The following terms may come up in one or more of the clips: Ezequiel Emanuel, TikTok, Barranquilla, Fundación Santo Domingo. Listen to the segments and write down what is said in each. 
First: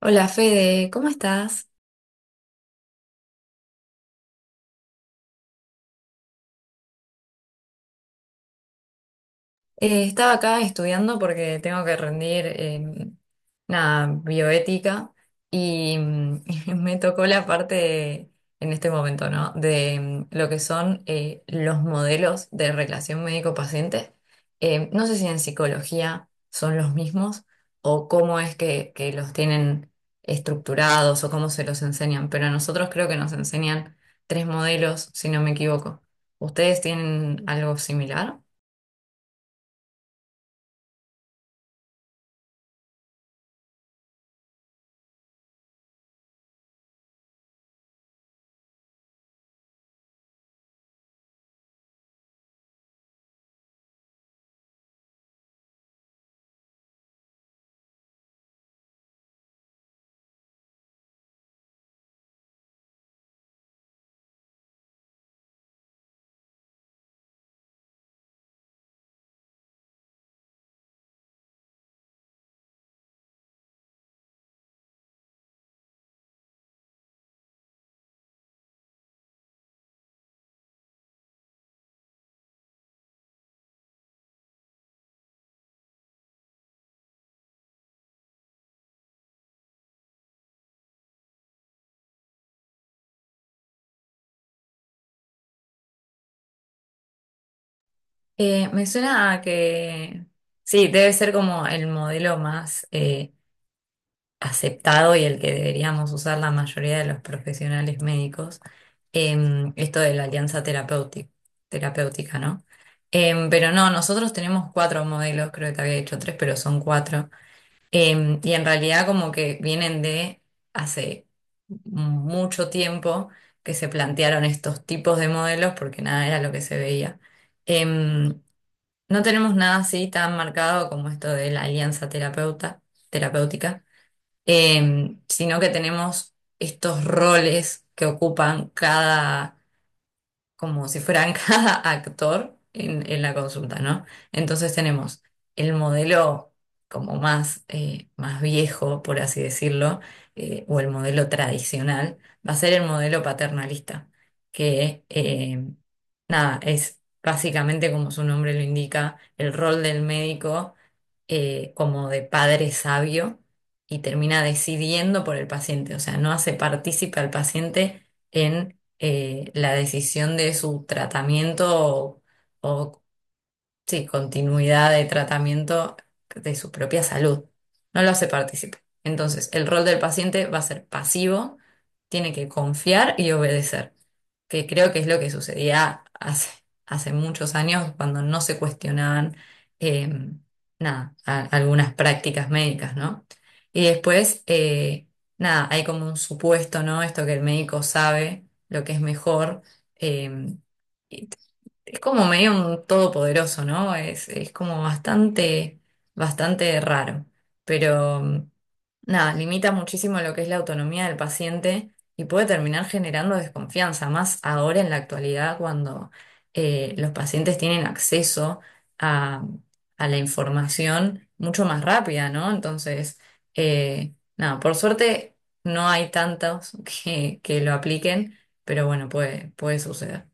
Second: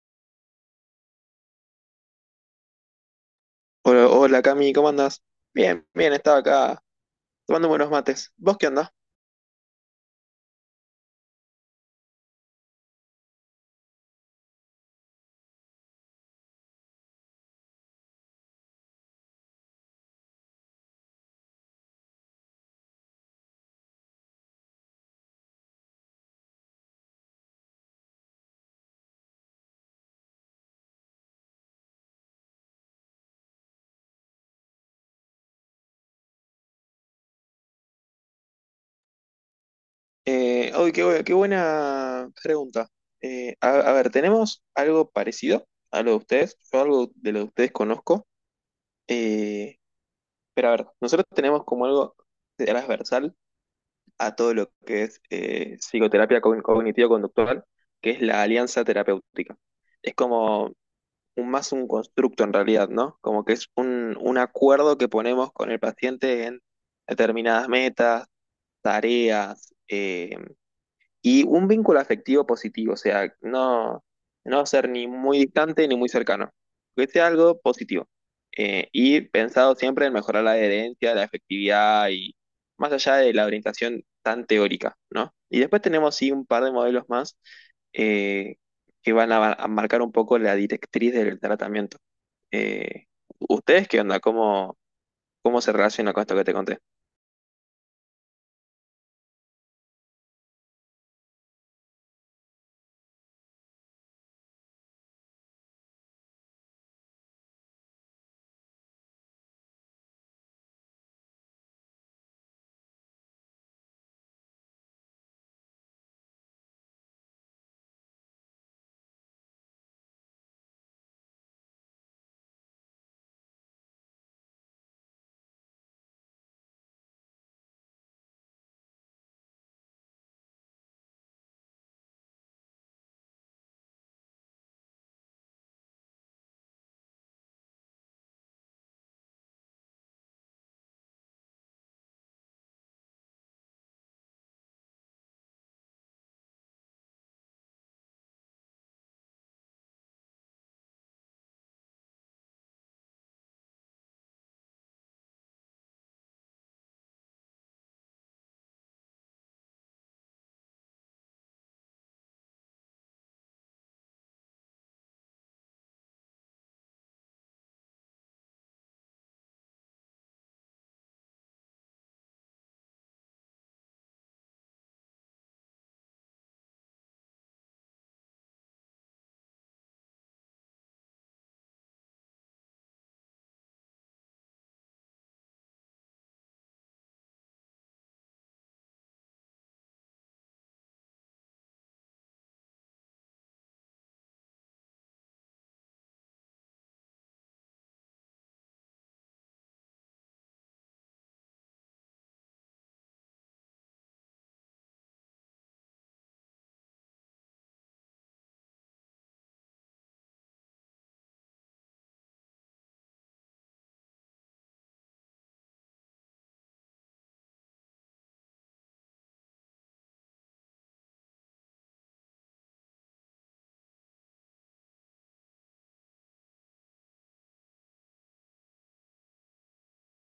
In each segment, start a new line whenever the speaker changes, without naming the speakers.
Hola Fede, ¿cómo estás?
Hola, hola, Cami, ¿cómo andas? Bien, bien, estaba acá tomando buenos mates. ¿Vos qué andás?
Estaba acá estudiando porque tengo que rendir nada, bioética. Y me tocó la parte de- en este momento, ¿no? De lo que son, los modelos de relación médico-paciente. No sé si en psicología son los mismos o cómo es que los tienen estructurados o cómo se los enseñan, pero a nosotros creo que nos enseñan tres modelos, si no me equivoco. ¿Ustedes tienen algo similar?
Uy, qué, qué buena pregunta. A ver, ¿tenemos algo parecido a lo de ustedes? Yo algo de lo de ustedes conozco. Eh, pero a ver, nosotros tenemos como algo transversal a todo lo que es psicoterapia cognitivo-conductual, que es la alianza terapéutica. Es como un, más un constructo en realidad, ¿no? Como que es un acuerdo que ponemos con el paciente en determinadas metas, tareas, y un vínculo afectivo positivo, o sea, no, no ser ni muy distante ni muy cercano, que sea algo positivo. Y pensado siempre en mejorar la adherencia, la efectividad y más allá de la orientación tan teórica, ¿no? Y después tenemos sí un par de modelos más eh, que van a marcar un poco la directriz del tratamiento. Eh, ¿Ustedes qué onda? ¿Cómo, cómo se relaciona con esto que te conté?
Me suena a que sí, debe ser como el modelo más aceptado y el que deberíamos usar la mayoría de los profesionales médicos, esto de la alianza terapéutica, terapéutica, ¿no? Pero no, nosotros tenemos cuatro modelos, creo que te había dicho tres, pero son cuatro. Y en realidad como que vienen de hace mucho tiempo que se plantearon estos tipos de modelos porque nada era lo que se veía. Em, no tenemos nada así tan marcado como esto de la alianza terapeuta, terapéutica, sino que tenemos estos roles que ocupan cada, como si fueran cada actor en la consulta, ¿no? Entonces tenemos el modelo como más, más viejo, por así decirlo, o el modelo tradicional, va a ser el modelo paternalista, que nada, es básicamente como su nombre lo indica, el rol del médico, como de padre sabio, y termina decidiendo por el paciente. O sea, no hace partícipe al paciente en, la decisión de su tratamiento o, sí, continuidad de tratamiento de su propia salud. No lo hace partícipe. Entonces, el rol del paciente va a ser pasivo, tiene que confiar y obedecer, que creo que es lo que sucedía hace muchos años cuando no se cuestionaban, eh, nada, algunas prácticas médicas, ¿no? Y después, nada, hay como un supuesto, ¿no? Esto que el médico sabe lo que es mejor. eh, es como medio un todopoderoso, ¿no? Es como bastante, bastante raro. Pero nada, limita muchísimo lo que es la autonomía del paciente y puede terminar generando desconfianza, más ahora en la actualidad cuando, los pacientes tienen acceso a, a la información mucho más rápida, ¿no? Entonces, nada, por suerte no hay tantos que lo apliquen, pero bueno, puede, puede suceder.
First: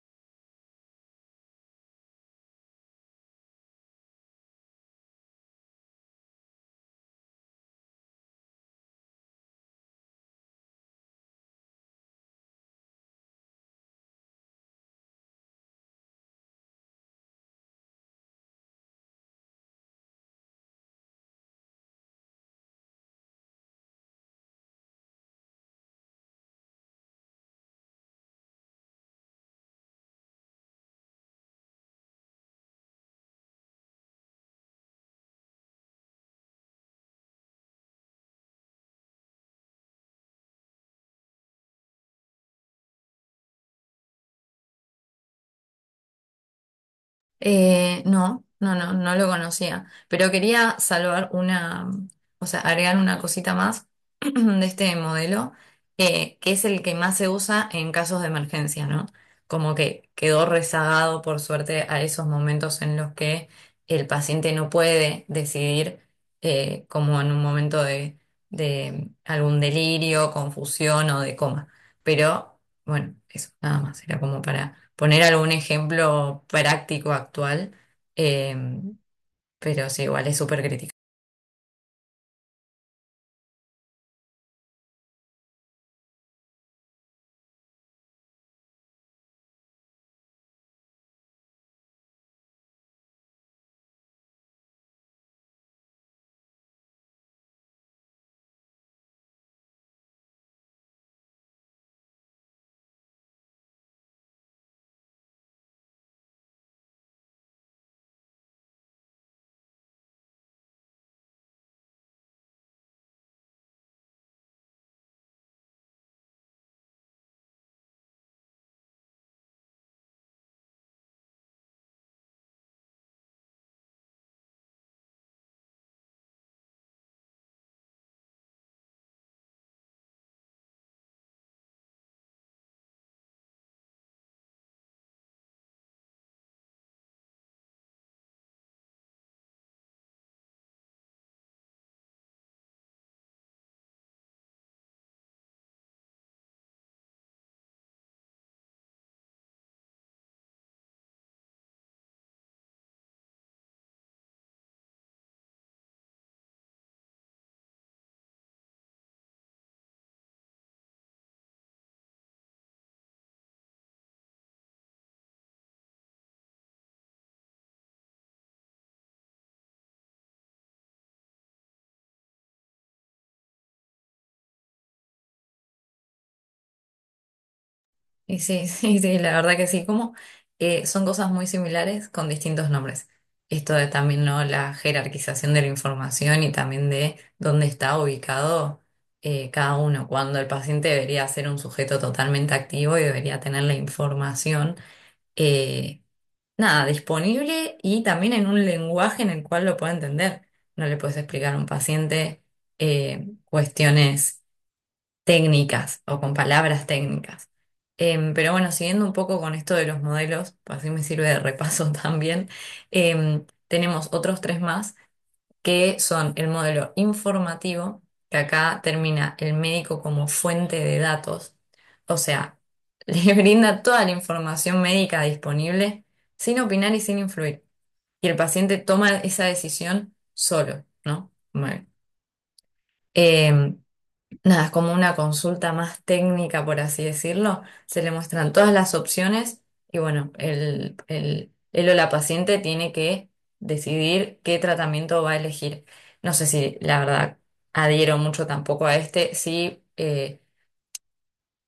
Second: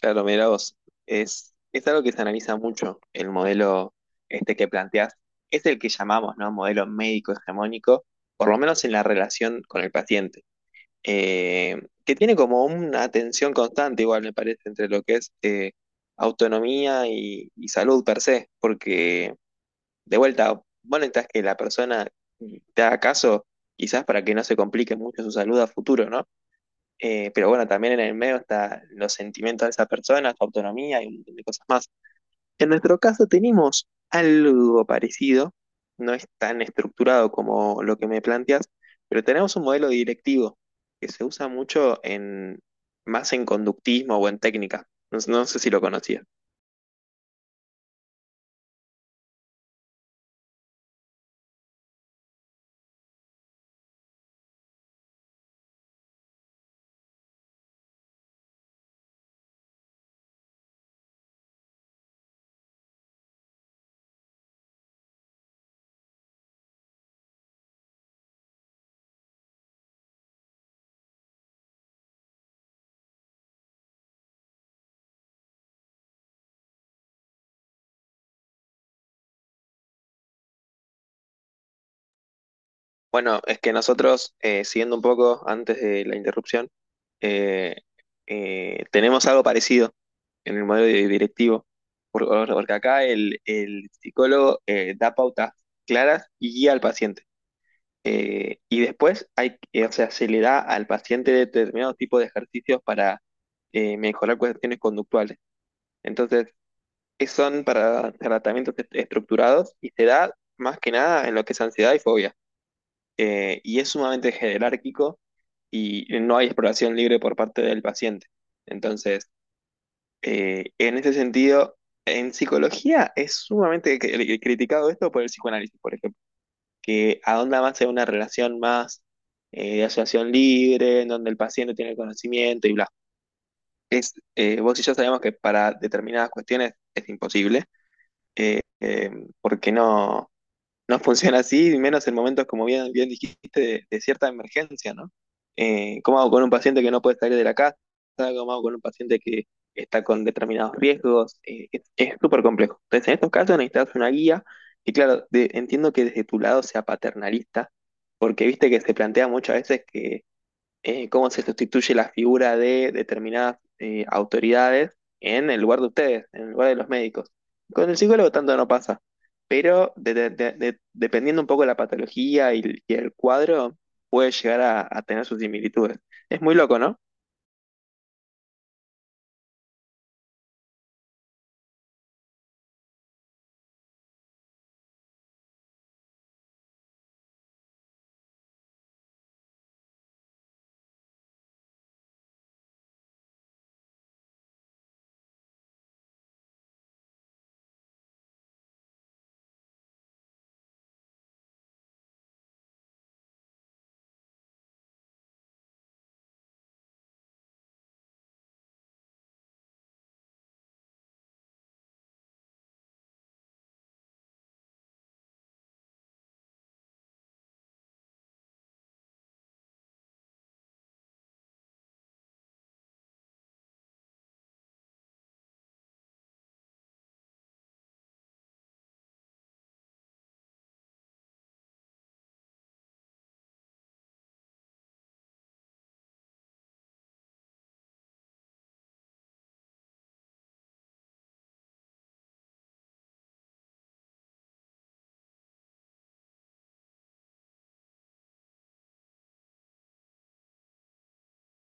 Claro, mira vos, es algo que se analiza mucho, el modelo este que planteás, es el que llamamos, ¿no? Modelo médico hegemónico, por lo menos en la relación con el paciente. Eh, que tiene como una tensión constante, igual me parece, entre lo que es autonomía y salud per se, porque de vuelta, vos necesitas que la persona te haga caso, quizás para que no se complique mucho su salud a futuro, ¿no? Pero bueno, también en el medio está los sentimientos de esa persona, su autonomía y un montón de cosas más. En nuestro caso tenemos algo parecido, no es tan estructurado como lo que me planteas, pero tenemos un modelo directivo que se usa mucho en, más en conductismo o en técnica. No, no sé si lo conocías.
No, no, no, no lo conocía, pero quería salvar una, o sea, agregar una cosita más de este modelo, que es el que más se usa en casos de emergencia, ¿no? Como que quedó rezagado, por suerte, a esos momentos en los que el paciente no puede decidir, como en un momento de algún delirio, confusión o de coma. Pero bueno, eso, nada más. Era como para poner algún ejemplo práctico actual, eh, pero sí, igual es súper crítica.
Bueno, es que nosotros, siguiendo un poco antes de la interrupción, eh, tenemos algo parecido en el modelo directivo, porque acá el psicólogo da pautas claras y guía al paciente. Y después hay, o sea, se le da al paciente determinado tipo de ejercicios para mejorar cuestiones conductuales. Entonces, son para tratamientos estructurados y se da más que nada en lo que es ansiedad y fobia, y es sumamente jerárquico y no hay exploración libre por parte del paciente. Entonces, en ese sentido, en psicología es sumamente criticado esto por el psicoanálisis, por ejemplo, que ahonda más en una relación más de asociación libre, en donde el paciente tiene el conocimiento y bla. Es, vos y yo sabemos que para determinadas cuestiones es imposible, eh, eh, porque no, no funciona así, y menos en momentos, como bien, bien dijiste, de cierta emergencia, ¿no? ¿Cómo hago con un paciente que no puede salir de la casa? ¿Cómo hago con un paciente que está con determinados riesgos? Es súper complejo. Entonces, en estos casos necesitas una guía, y claro, de- entiendo que desde tu lado sea paternalista, porque viste que se plantea muchas veces que cómo se sustituye la figura de determinadas autoridades en el lugar de ustedes, en el lugar de los médicos. Con el psicólogo tanto no pasa, pero dependiendo un poco de la patología y el cuadro, puede llegar a tener sus similitudes. Es muy loco, ¿no?
Y sí, sí, sí, la verdad que sí, como, son cosas muy similares con distintos nombres. Esto de también, ¿no? La jerarquización de la información y también de dónde está ubicado, cada uno, cuando el paciente debería ser un sujeto totalmente activo y debería tener la información. eh, Nada, disponible y también en un lenguaje en el cual lo pueda entender. No le puedes explicar a un paciente, cuestiones técnicas o con palabras técnicas. Pero bueno, siguiendo un poco con esto de los modelos, pues así me sirve de repaso también, tenemos otros tres más que son el modelo informativo, que acá termina el médico como fuente de datos, o sea, le brinda toda la información médica disponible sin opinar y sin influir. Y el paciente toma esa decisión solo, ¿no? Bueno, em, nada, es como una consulta más técnica, por así decirlo. Se le muestran todas las opciones y bueno, él o la paciente tiene que decidir qué tratamiento va a elegir. No sé si la verdad adhiero mucho tampoco a este. Sí,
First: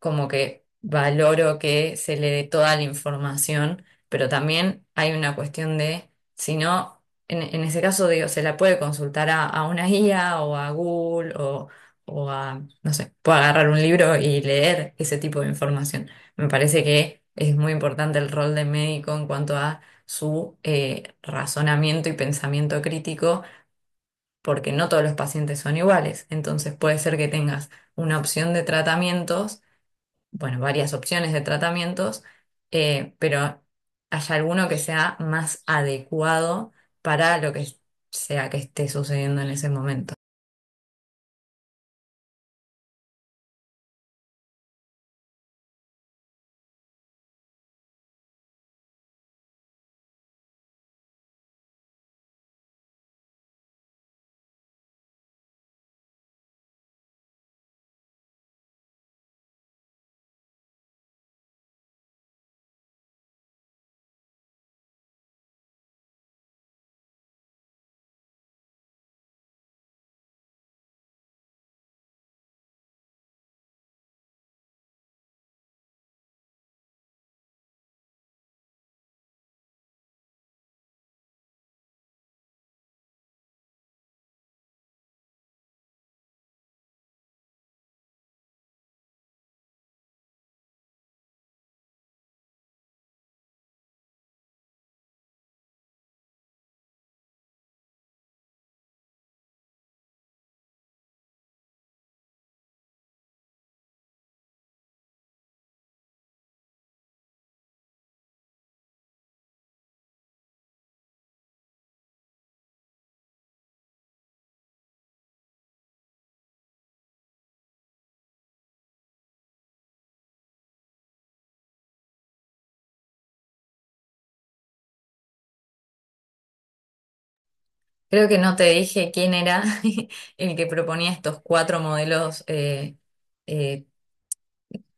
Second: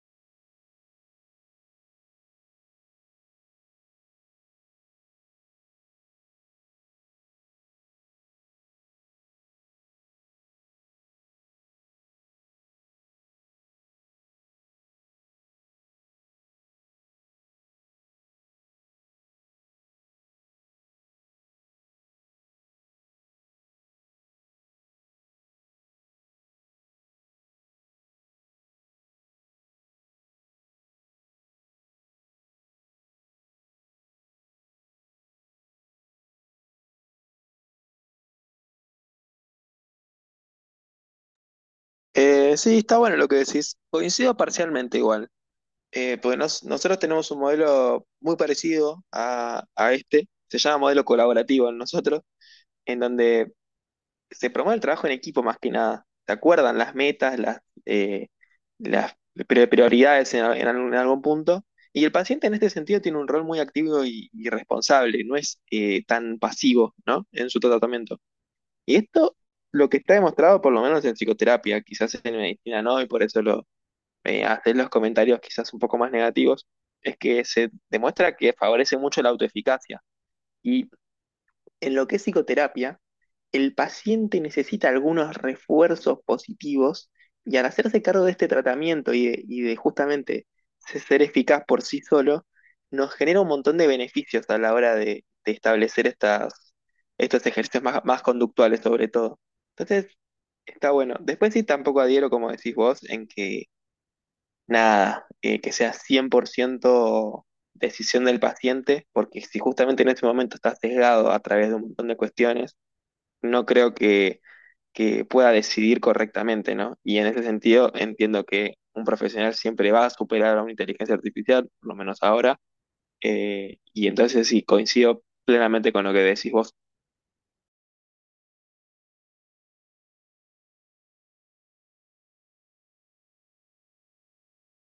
como que valoro que se le dé toda la información, pero también hay una cuestión de, si no, en ese caso digo, se la puede consultar a una guía o a Google o a, no sé, puede agarrar un libro y leer ese tipo de información. Me parece que es muy importante el rol del médico en cuanto a su razonamiento y pensamiento crítico. Porque no todos los pacientes son iguales, entonces puede ser que tengas una opción de tratamientos, bueno, varias opciones de tratamientos, pero haya alguno que sea más adecuado para lo que sea que esté sucediendo en ese momento.
Sí, está bueno lo que decís. Coincido parcialmente igual, porque nosotros tenemos un modelo muy parecido a este, se llama modelo colaborativo en nosotros, en donde se promueve el trabajo en equipo más que nada. Se acuerdan las metas, eh, las prioridades en algún, ¿en algún punto? Y el paciente en este sentido tiene un rol muy activo y responsable, no es tan pasivo, ¿no?, en su tratamiento. Y esto lo que está demostrado por lo menos en psicoterapia, quizás en medicina no, y por eso lo, hacer los comentarios quizás un poco más negativos, es que se demuestra que favorece mucho la autoeficacia. Y en lo que es psicoterapia, el paciente necesita algunos refuerzos positivos y al hacerse cargo de este tratamiento y de justamente ser eficaz por sí solo, nos genera un montón de beneficios a la hora de establecer estas, estos ejercicios más, más conductuales sobre todo. Entonces, está bueno. Después sí tampoco adhiero, como decís vos, en que nada, que sea 100% decisión del paciente, porque si justamente en este momento está sesgado a través de un montón de cuestiones, no creo que pueda decidir correctamente, ¿no? Y en ese sentido entiendo que un profesional siempre va a superar a una inteligencia artificial, por lo menos ahora, y entonces sí, coincido plenamente con lo que decís vos.
Creo que no te dije quién era el que proponía estos cuatro modelos eh,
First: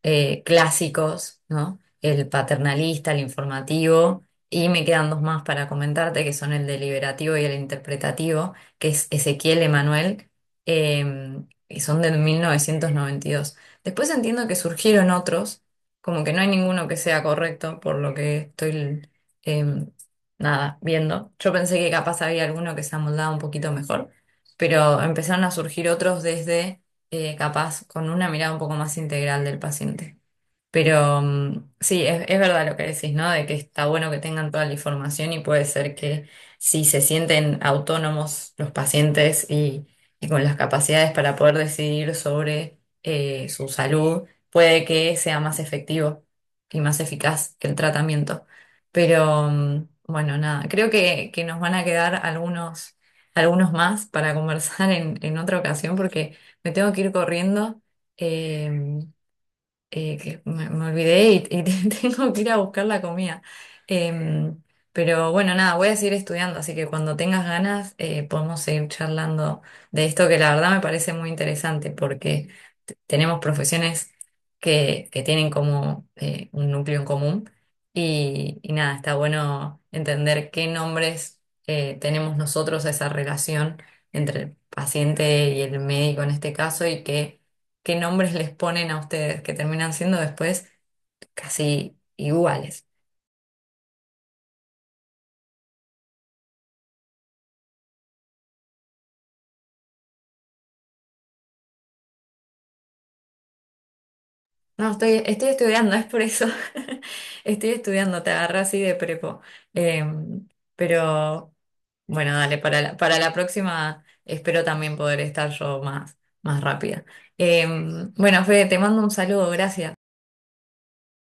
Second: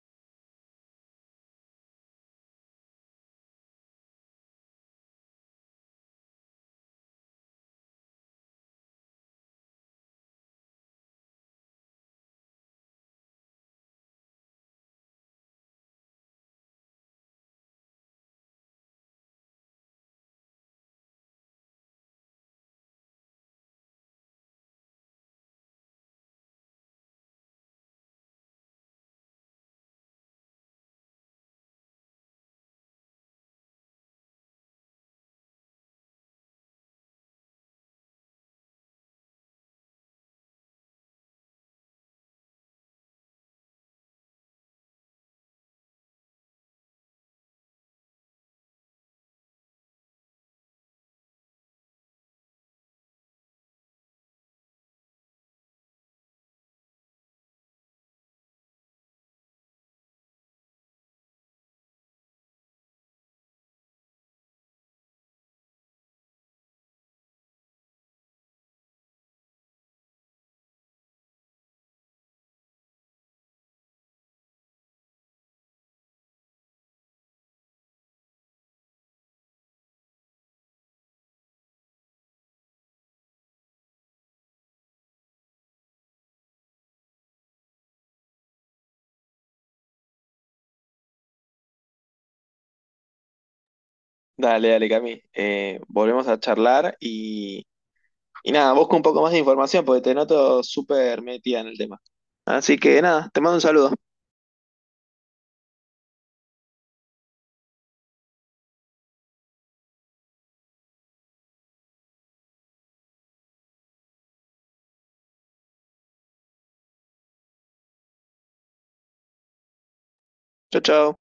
clásicos, ¿no? El paternalista, el informativo, y me quedan dos más para comentarte, que son el deliberativo y el interpretativo, que es Ezequiel Emanuel, eh, y son de 1992. Después entiendo que surgieron otros, como que no hay ninguno que sea correcto, por lo que estoy, eh, nada, viendo. Yo pensé que capaz había alguno que se amoldaba un poquito mejor, pero empezaron a surgir otros desde, capaz con una mirada un poco más integral del paciente. Pero sí, es verdad lo que decís, ¿no? De que está bueno que tengan toda la información y puede ser que si se sienten autónomos los pacientes y con las capacidades para poder decidir sobre su salud, puede que sea más efectivo y más eficaz el tratamiento. Pero bueno, nada, creo que nos van a quedar algunos, algunos más para conversar en otra ocasión porque... Me tengo que ir corriendo. eh, que me olvidé y tengo que ir a buscar la comida. Em, pero bueno, nada, voy a seguir estudiando, así que cuando tengas ganas, podemos seguir charlando de esto que la verdad me parece muy interesante porque tenemos profesiones que tienen como un núcleo en común y nada, está bueno entender qué nombres tenemos nosotros a esa relación entre el paciente y el médico en este caso y que qué nombres les ponen a ustedes, que terminan siendo después casi iguales.
Dale, dale, Cami, volvemos a charlar y nada, busco un poco más de información porque te noto súper metida en el tema. Así que nada, te mando un saludo.
No, estoy, estoy estudiando, es por eso. Estoy estudiando, te agarré así de prepo. Em, pero bueno, dale, para la próxima espero también poder estar yo más, más rápida. Bueno, Fede, te mando un saludo, gracias.
Chau, chau.